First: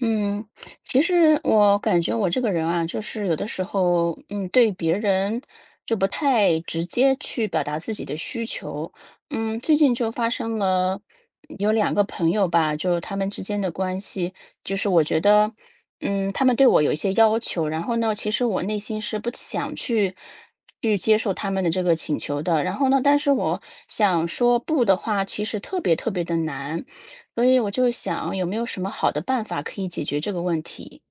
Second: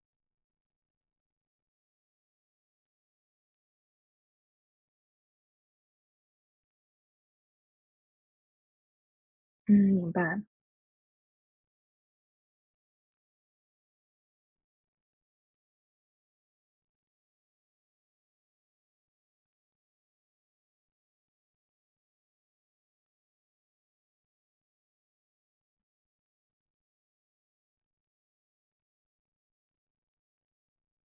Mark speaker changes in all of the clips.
Speaker 1: 嗯，其实我感觉我这个人啊，就是有的时候，对别人就不太直接去表达自己的需求。
Speaker 2: 嗯，
Speaker 1: 最近就
Speaker 2: 明
Speaker 1: 发
Speaker 2: 白。
Speaker 1: 生了有两个朋友吧，就他们之间的关系，就是我觉得，他们对我有一些要求，然后呢，其实我内心是不想去接受他们的这个请求的。然后呢，但是我想说不的话，其实特别特别的难。所以我就想，有没有什么好的办法可以解决这个问题？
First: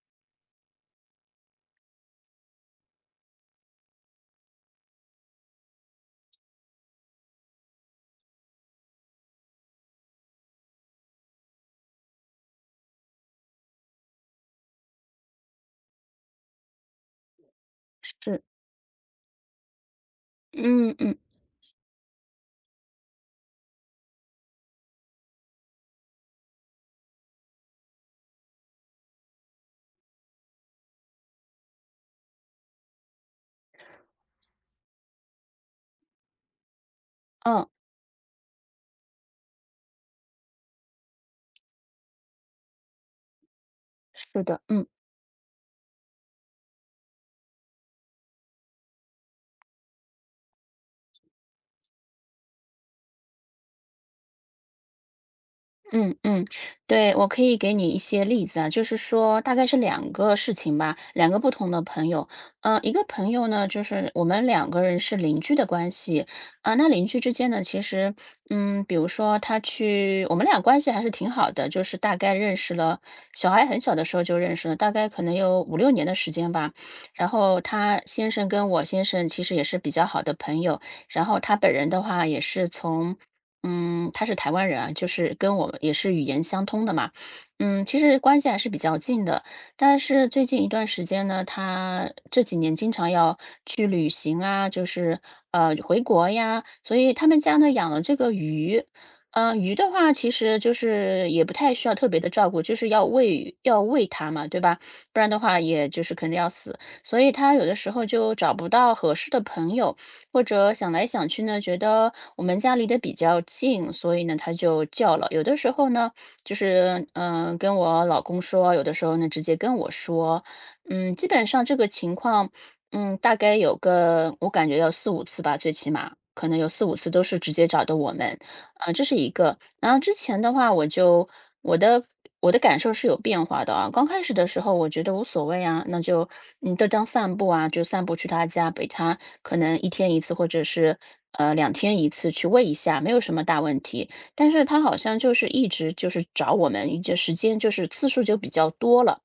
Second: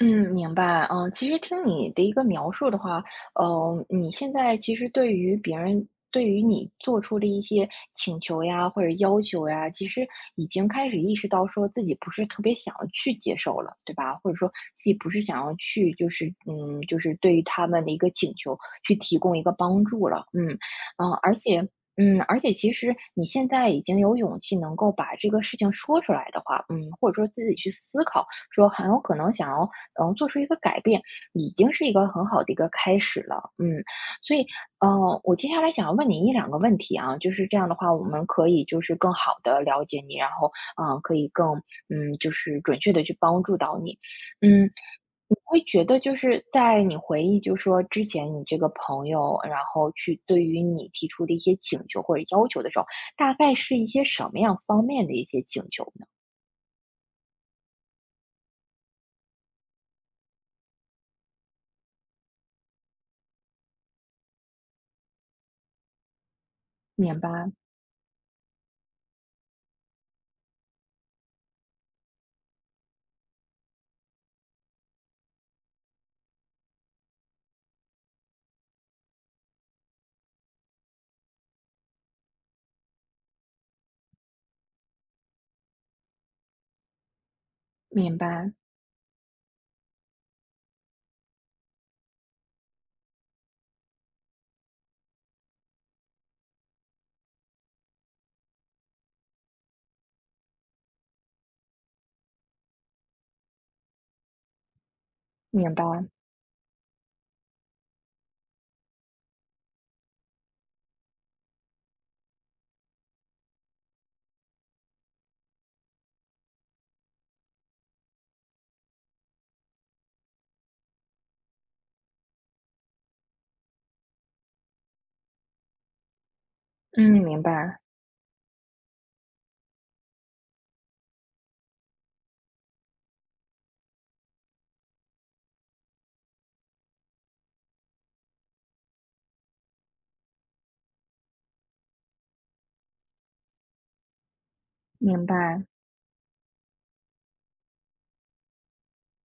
Speaker 2: 嗯，明白。嗯，其实听你的一个描述的话，你现在其实对于别人对于你做出的一些请求呀，或者要求呀，其实已经开始意识到说自己不是特别想要去接受了，对吧？或者说自己不是想要去，就是就是对于他们的一个请
Speaker 1: 是，
Speaker 2: 求去提供一个帮助了。嗯，
Speaker 1: 嗯
Speaker 2: 嗯，
Speaker 1: 嗯，
Speaker 2: 而且。而且其实你现在已经有勇气能够把这个事情说出来的话，嗯，或者说自己去思考，说很有可能想要做出一个改变，已经是一个很好的一个开始了。嗯，所以我接下来想要问你一两个问题啊，就是这
Speaker 1: 嗯，
Speaker 2: 样的话，我们可以就是更好的了解你，然后可以更就是准确的去帮助到你。
Speaker 1: 是的，
Speaker 2: 嗯，
Speaker 1: 嗯。
Speaker 2: 你会觉得就是在你回忆，就说之前你这个朋友，然后去对于你提出的一些请求或者要求的时候，大概是一些什么样方面的一些请求呢？
Speaker 1: 嗯嗯，对，我可以给你一些例子啊，就是说大概是两个事情吧，两个不同的朋友。一个朋友呢，就是我们两个人是邻居的关系啊，那邻
Speaker 2: 明
Speaker 1: 居之间
Speaker 2: 白，
Speaker 1: 呢，其实，比如说他去，我们俩关系还是挺好的，就是大概认识了，小孩很小的时候就认识了，大概可能有五六年的时间吧。然后他先生跟我先生其实也是比较好的朋友，然后他本人的话也是从。他是台湾人啊，就是跟我们也是语言相通的嘛，其
Speaker 2: 明
Speaker 1: 实关系
Speaker 2: 白，
Speaker 1: 还是比较近的。但是最近一段时间呢，他这几年经常要去旅行啊，就是回国呀，所以他们家呢养了这个鱼，鱼的话其实就是也不太需要特别的照顾，就是要喂它嘛，对吧？不然的话
Speaker 2: 明
Speaker 1: 也就
Speaker 2: 白。
Speaker 1: 是肯定要死，所以他有的时候就找不到合适的朋友。或者想来想去呢，觉得我们家离得比较近，所以呢，他就叫了。有的时候呢，就是跟我老公说；有的时候呢，直接跟我说。基本上这个情况，大概有个我感觉要四五次吧，最起码可能有四五次都
Speaker 2: 嗯，
Speaker 1: 是
Speaker 2: 明
Speaker 1: 直接
Speaker 2: 白，
Speaker 1: 找的我们。这是一个。然后之前的话，我的我的感受是有变化的啊。刚开始的时候，我觉得无所谓啊，那就就当散步啊，就散步去他家，给他可能一天一次，或者是两天一次去喂一下，没有什么大问题。但是他好像
Speaker 2: 明
Speaker 1: 就是
Speaker 2: 白。
Speaker 1: 一直就是找我们，就时间就是次数就比较多了，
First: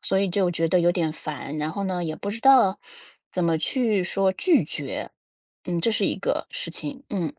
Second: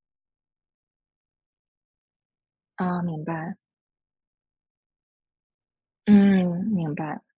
Speaker 1: 所以就觉得有点烦。然后呢，也不知道
Speaker 2: 啊，明
Speaker 1: 怎
Speaker 2: 白。
Speaker 1: 么去说拒绝，这是一个
Speaker 2: 嗯，
Speaker 1: 事
Speaker 2: 明
Speaker 1: 情，
Speaker 2: 白。
Speaker 1: 嗯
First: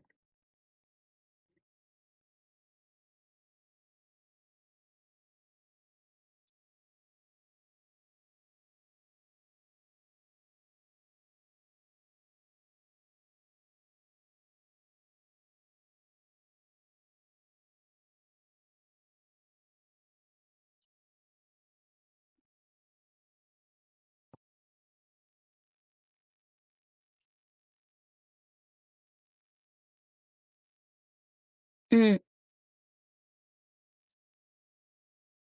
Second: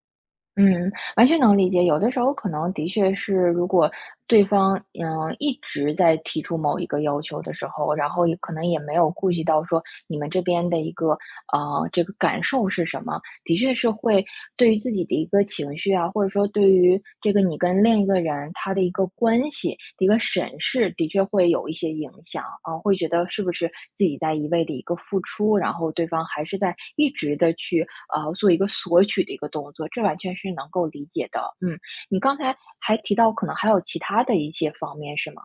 Speaker 2: 嗯，完全能理解。有的时候可能的确是，如果对方一直在提出某一个要求的时候，然后也可能也没有顾及到说你们这边的一个这个感受是什么，的确是会对于自己的一个情绪啊，或者说对于这个你跟另一个人他的一个关系的一个审视，的确会有一些影响啊，会觉得是不是自己在一味的一个付出，然后对方还是在一直的去做一个索取的一个动作，这完全是能够理解的。嗯，
Speaker 1: 嗯。
Speaker 2: 你刚才还提到可能还有其他的一些方面是吗？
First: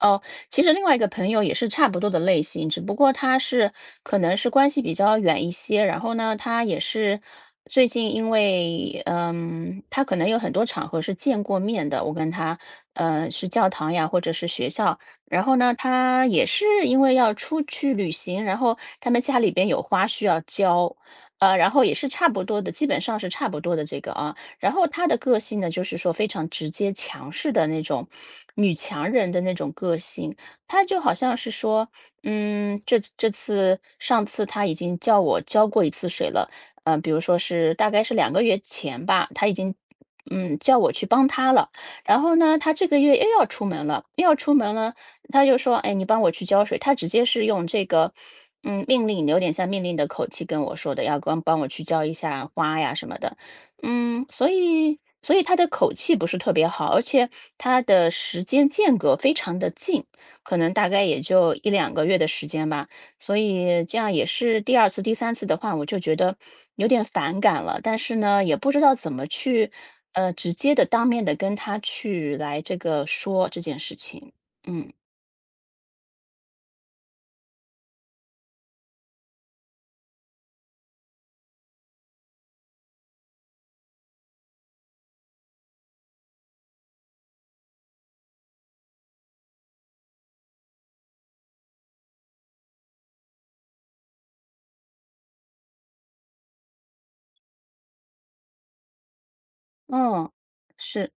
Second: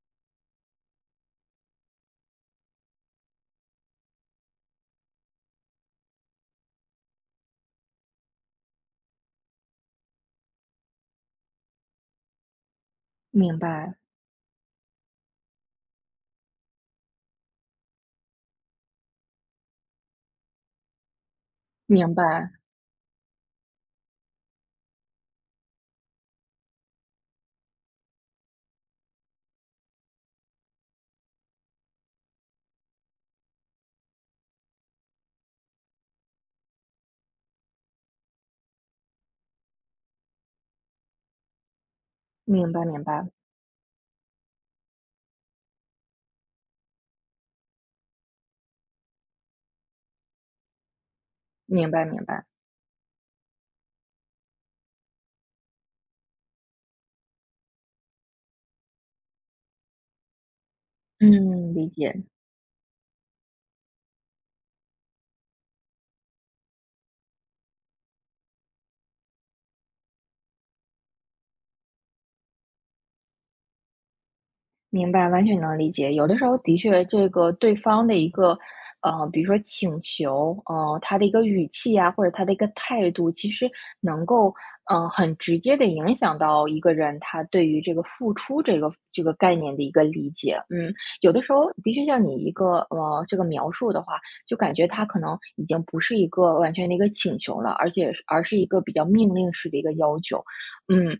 Speaker 1: 哦，其实另外一个朋友也是差不多的类型，只不过他是可能是关系比较远一些，然后呢，他也是最近因为他可能有很多场合是见过面的，我跟他是
Speaker 2: 明
Speaker 1: 教堂
Speaker 2: 白，
Speaker 1: 呀，或者是学校，然后呢，他也是因为要出去旅行，然后他们家里边有花需要浇，然后也是
Speaker 2: 明
Speaker 1: 差不
Speaker 2: 白，
Speaker 1: 多的，基本上是差不多的这个啊。然后她的个性呢，就是说非常直接、强势的那种女强人的那种个性。她就好像是说，这这次上次她已经叫我浇过一次水了，比如说是大概是两个月前吧，她已经叫我去帮她了。然后呢，她
Speaker 2: 明白，
Speaker 1: 这个
Speaker 2: 明
Speaker 1: 月又
Speaker 2: 白，
Speaker 1: 要出门了又要出门了，她就说：“哎，你帮我去浇水。”她直接是用这个，有点像命令的口气跟我说的，要帮帮我去
Speaker 2: 明
Speaker 1: 浇
Speaker 2: 白，
Speaker 1: 一
Speaker 2: 明白。
Speaker 1: 下花呀什么的。所以他的口气不是特别好，而且他的时间间隔非常的近，可能大概也就一
Speaker 2: 嗯，理
Speaker 1: 两个月
Speaker 2: 解。
Speaker 1: 的时间吧。所以这样也是第二次、第三次的话，我就觉得有点反感了，但是呢，也不知道怎么去，直接的当面的跟他去来这个说这件事情。嗯，
Speaker 2: 明白，完全能理解。有的时候的确，这个对方的一个，比如说请求，他的一个语气啊，或者他的一个态度，其实能够，很直接的影响到一个人他对于这个付出这个这个概念的一个理解。嗯，有的时候的确像你一个，这个描述的话，就感觉他可能已经不是一个完全的一个请求了，而且是而是一个比较命令式的一个要
Speaker 1: 哦，
Speaker 2: 求。
Speaker 1: 是，
Speaker 2: 嗯，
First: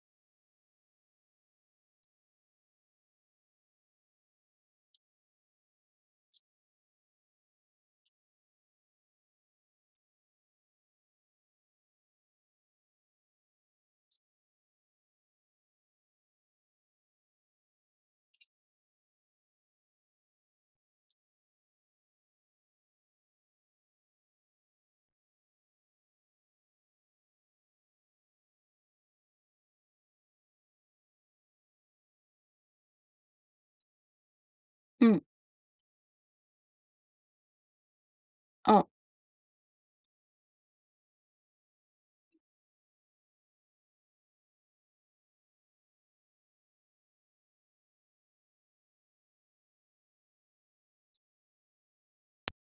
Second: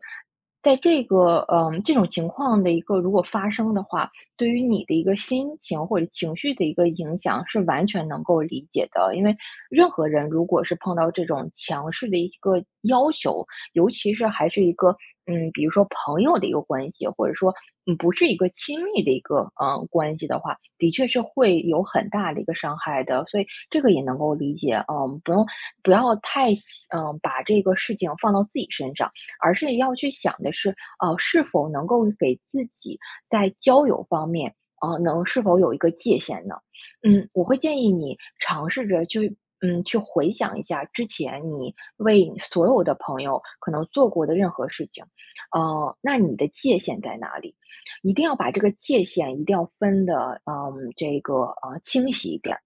Speaker 2: 在这个，嗯，这种情况的一个如果发生的话，对于你的一个心情或者情绪的一个影响是完全能够理解的。因为任何人如果是碰到这种强势的一个要求，尤其是还是一个，比如说朋友的一个关系，或者说，不是一个亲密的一个，关系的话，的确是会有很大的一个伤害的。所以这个也能够理解，嗯，不要太，把这个事情放到自己身上。而是要去想的是，是否能够给自己在交友方面，
Speaker 1: 嗯，
Speaker 2: 能是否有一个界限呢？嗯，我会建议你尝
Speaker 1: 哦，
Speaker 2: 试着去，嗯，去回想一下之前你为你所有的朋友可能做过的任何事情，那你的界限在哪里？一定要把这个界限一定要分的，嗯，这个清晰一点。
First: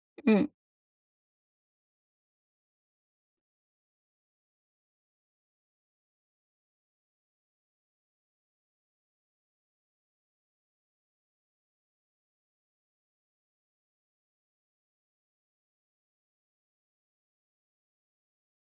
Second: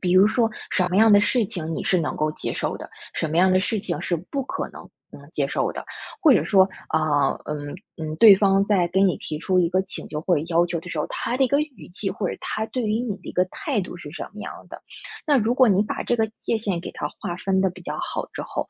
Speaker 2: 比如
Speaker 1: 嗯，
Speaker 2: 说什么样的事情你是能够接受的，什么样的事情是不可能接受的，或者说对方在跟你提出一个请求或者要求的时候，他的一个语气或者他对于你的一个态度是什么样的？那如果你把这个界限给它划分的比较好之后，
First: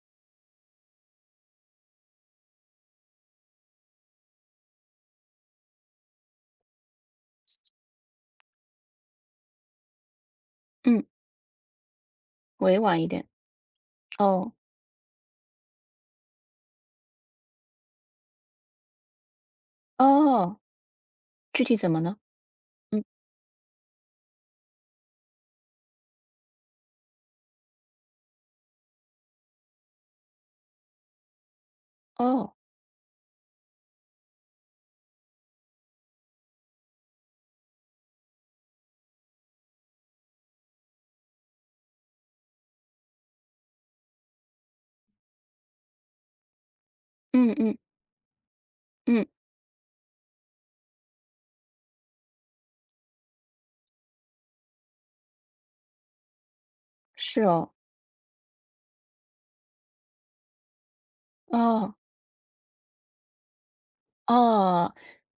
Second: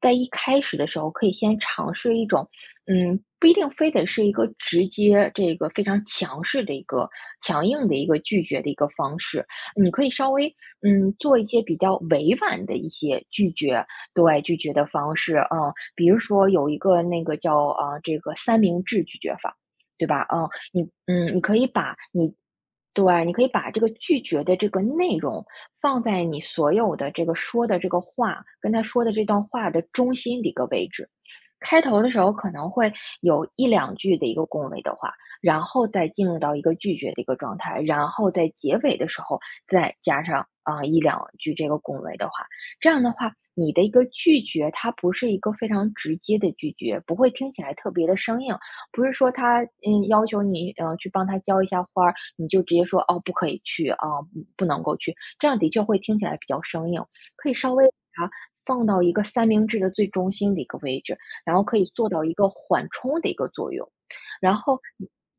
Speaker 2: 在一开始的时候，可以先尝试一种，嗯，不一定非得是一个直接这个非常强势的一个强硬的一个拒绝的一个方式，你可以稍微
Speaker 1: 嗯，
Speaker 2: 做一些比较委婉的
Speaker 1: 委
Speaker 2: 一
Speaker 1: 婉一
Speaker 2: 些
Speaker 1: 点，
Speaker 2: 拒绝，对，
Speaker 1: 哦，
Speaker 2: 拒绝的方式，嗯，比如说有一个那个叫这个三明治拒绝法，对吧？嗯，
Speaker 1: 哦，
Speaker 2: 你可
Speaker 1: 具
Speaker 2: 以
Speaker 1: 体怎
Speaker 2: 把
Speaker 1: 么呢？
Speaker 2: 你
Speaker 1: 嗯，
Speaker 2: 对，你可以把这个拒绝的这个内容放在你所有的这个说的这个话，跟他说的这段话的中心的一个位置。开头的时候可
Speaker 1: 哦，
Speaker 2: 能会有一两句的一个恭维的话，然后再进入到一个拒绝的一个状态，然后在结尾的时候。再加上一两句这个恭维的话，这样的话，你的一个拒绝，它不是一个非常直接的拒绝，不会
Speaker 1: 嗯
Speaker 2: 听起来
Speaker 1: 嗯
Speaker 2: 特别的生硬，不是
Speaker 1: 嗯。
Speaker 2: 说他要求你去帮他浇一下花儿，你就直接说哦不可以去啊、不能够去，这样的确会听起来比较生硬，
Speaker 1: 是
Speaker 2: 可以
Speaker 1: 哦，
Speaker 2: 稍微把它放到一个三明治的最中心的一个位置，然后可以
Speaker 1: 哦，
Speaker 2: 做到一个缓冲的一个作用，然后
Speaker 1: 哦，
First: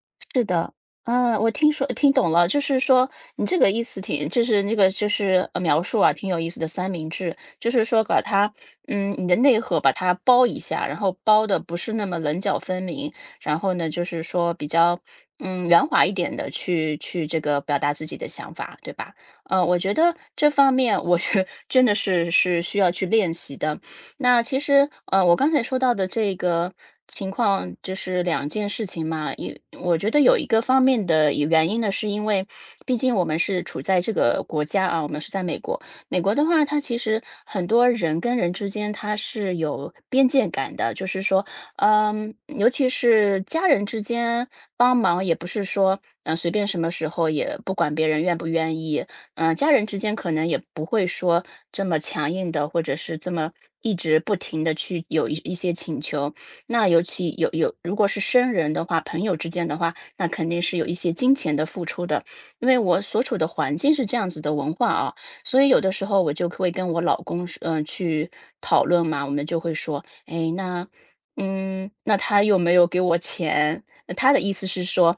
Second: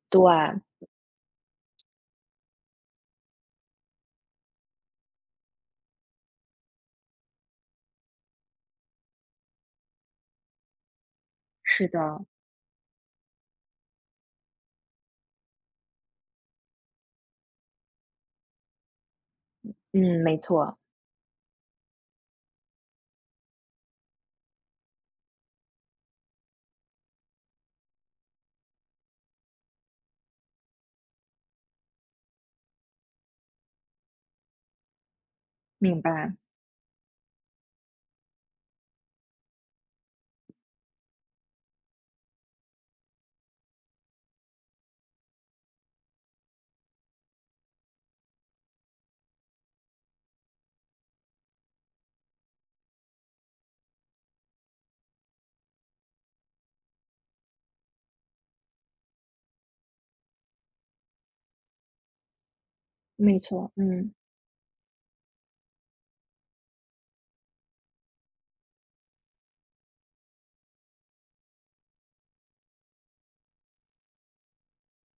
Speaker 2: 对，
Speaker 1: 是的，我听懂了，就是说你这个意思挺，就是那个描述啊，挺有意思的三明治，就是说把它，你的内核把它包一下，然后包的不
Speaker 2: 是
Speaker 1: 是那么
Speaker 2: 的，
Speaker 1: 棱角分明，然后呢，就是说比较，圆滑一点的去这个表达自己的想法，对吧？我觉得
Speaker 2: 嗯，没
Speaker 1: 这方
Speaker 2: 错，
Speaker 1: 面我是 真的是需要去练习的，那其实，我刚才说到的这个情况就是两件事情嘛，一我觉得有一个方面的原因呢，是因为毕竟我们是处在这个国家啊，我们是在美国。
Speaker 2: 明
Speaker 1: 美
Speaker 2: 白。
Speaker 1: 国的话，它其实很多人跟人之间它是有边界感的，就是说，尤其是家人之间帮忙，也不是说，随便什么时候也不管别人愿不愿意，家人之间可能也不会说这么强硬的，或者是这么一直不停的去有一些请求。那尤其有，如果是生人的话，朋友之间的话，那肯定是有一些金钱的付出的。因为我所处
Speaker 2: 没
Speaker 1: 的
Speaker 2: 错，
Speaker 1: 环境是
Speaker 2: 嗯，
Speaker 1: 这样子的文化啊，所以有的时候我就会跟我老公去讨论嘛，我们就会说，哎，那，那他又没有给我钱？那他的意思是说，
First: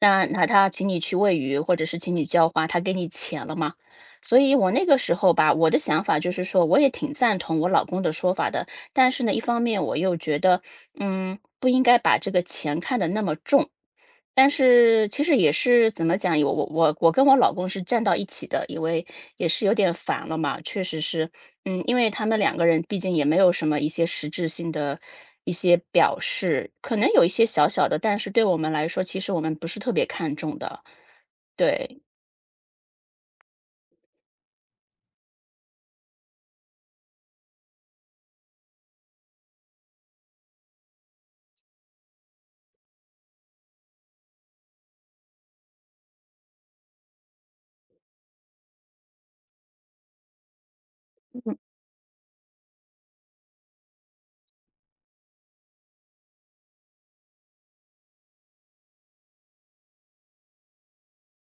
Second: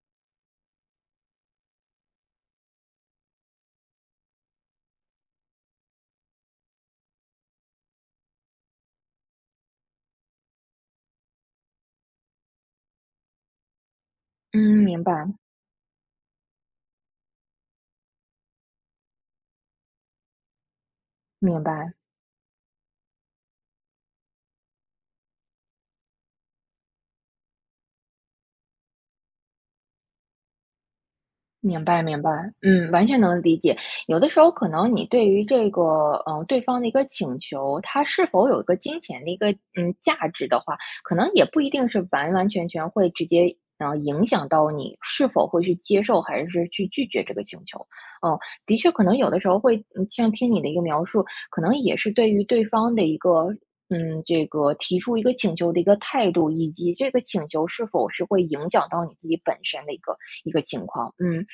Speaker 1: 那他请你去喂鱼，或者是请你浇花，他给你钱了吗？所以我那个时候吧，我的想法就是说，我也挺赞同我老公的说法的，但是呢，一方面我又觉得，不应该把这个钱看得那么重。但
Speaker 2: 嗯，明
Speaker 1: 是其
Speaker 2: 白，
Speaker 1: 实也是怎么讲，我跟我老公是站到一起的，因为也是有点烦了嘛，确实是，
Speaker 2: 明白。
Speaker 1: 因为他们两个人毕竟也没有什么一些实质性的一些表示，可能有一些小小的，但是对我们来说，其实我们不是特别看重的。
Speaker 2: 明
Speaker 1: 对，
Speaker 2: 白明白，嗯，完全能理解。有的时候可能你对于这个，对方的一个请求，它是否有一个金钱的一个，价值的话，可能也不一定是完完全全会直接，影响到你是否会去接受，还是去拒绝这个请求。嗯，的确，可能有的时候会，嗯像听你的一个描述，可能也是对于对方的一个。嗯，这个提出一个请求的一个态度，以及这个请求是否是会影响到你自己本身的一个情况。嗯，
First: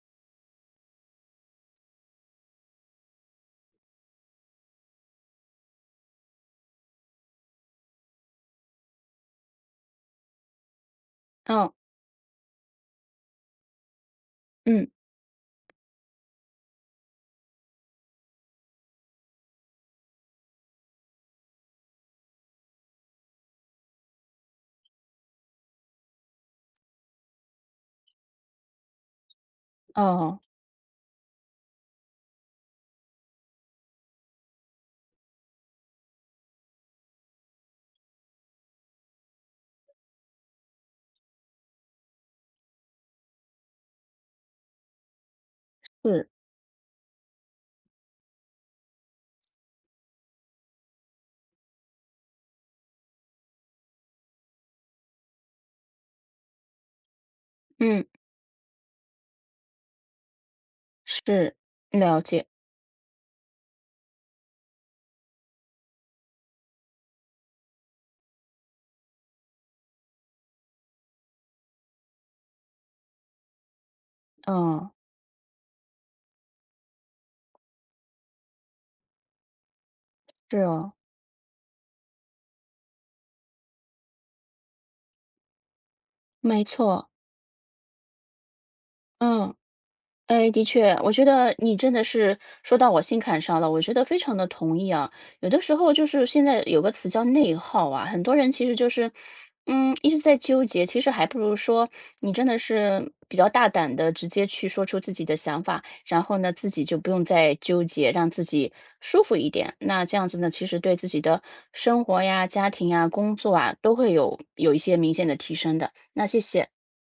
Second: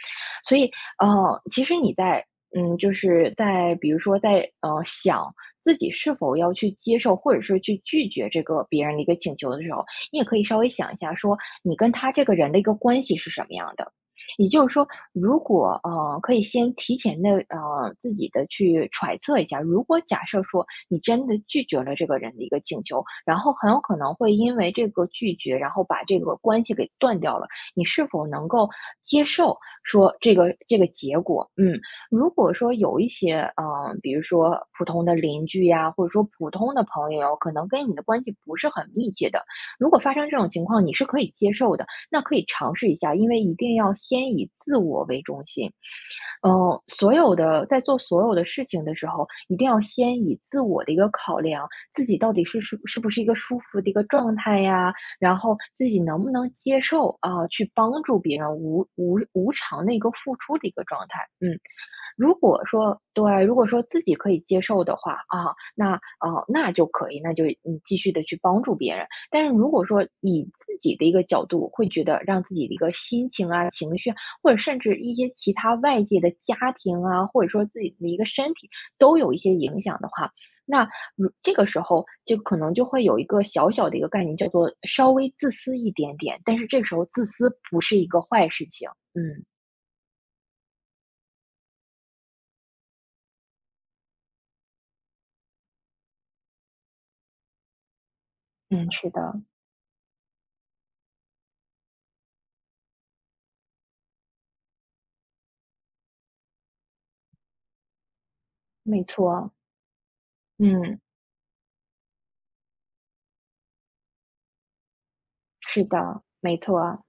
Speaker 2: 所以，其实你在，就是在比如说在，想自己是否要去接受，或者是去拒绝这个别人的一个请求的时候，你也可以稍微想一下，说
Speaker 1: 嗯
Speaker 2: 你跟他这个人的一个关系是什么样的。也就是
Speaker 1: 嗯
Speaker 2: 说，如果可以先提前的自己的去揣测一下，如果假设说你真的拒绝了这个人的一个请求，然后很有可能会因为这个拒绝，然后把这个关系给断掉了，你是否能够接受说这
Speaker 1: 哦，
Speaker 2: 个这个结果，嗯，如果说有一些比如说普通的邻居呀，或者说普通的朋友，可能跟你的关系不是很密切的，如果发生这种情况，你是可以接受的，那可以尝试一下，因为一定要先以自我为中心。
Speaker 1: 是，
Speaker 2: 嗯，所有的在做所有的事情的时候，一定要先以自我的一个考量，自己到底是不是一个舒服的一个状态呀，然后自己能不能接受啊，去帮
Speaker 1: 嗯
Speaker 2: 助别人无偿的一个付出的一个状态，
Speaker 1: 是，
Speaker 2: 嗯。
Speaker 1: 了
Speaker 2: 如
Speaker 1: 解，
Speaker 2: 果说对，如果说自己可以接受的话啊，那哦，那就可以，那就你继续的去帮助别人。但是如果说以自己的一个角度，会觉得让自己的一个心情啊、情绪，或者甚
Speaker 1: 嗯
Speaker 2: 至一些其他外界的家庭啊，或者说自己的一个身体都有一些影响的话，
Speaker 1: 是
Speaker 2: 那
Speaker 1: 哦，
Speaker 2: 如这个时候就可能就会有一个小小的一个概念，叫做稍微自私一点点。但
Speaker 1: 没
Speaker 2: 是这个时候
Speaker 1: 错，
Speaker 2: 自私不是一个坏事情，嗯
Speaker 1: 嗯。哎，的确，我觉得你真的是说到我心坎上了，我觉得非常的同意啊。有的时候就是现在有个词叫内耗啊，很多人其实就
Speaker 2: 嗯，
Speaker 1: 是，
Speaker 2: 是的，
Speaker 1: 一直在纠结，其实还不如说你真的是比较大胆的，直接去说出自己的想法，然后呢，自己就不用再纠结，让自己
Speaker 2: 没
Speaker 1: 舒服一
Speaker 2: 错，
Speaker 1: 点。那这样子呢，其实对
Speaker 2: 嗯。
Speaker 1: 自己的生活呀、家庭呀、工作啊，都会有一些明显的提升
Speaker 2: 是
Speaker 1: 的，
Speaker 2: 的，
Speaker 1: 那谢
Speaker 2: 没
Speaker 1: 谢。
Speaker 2: 错啊。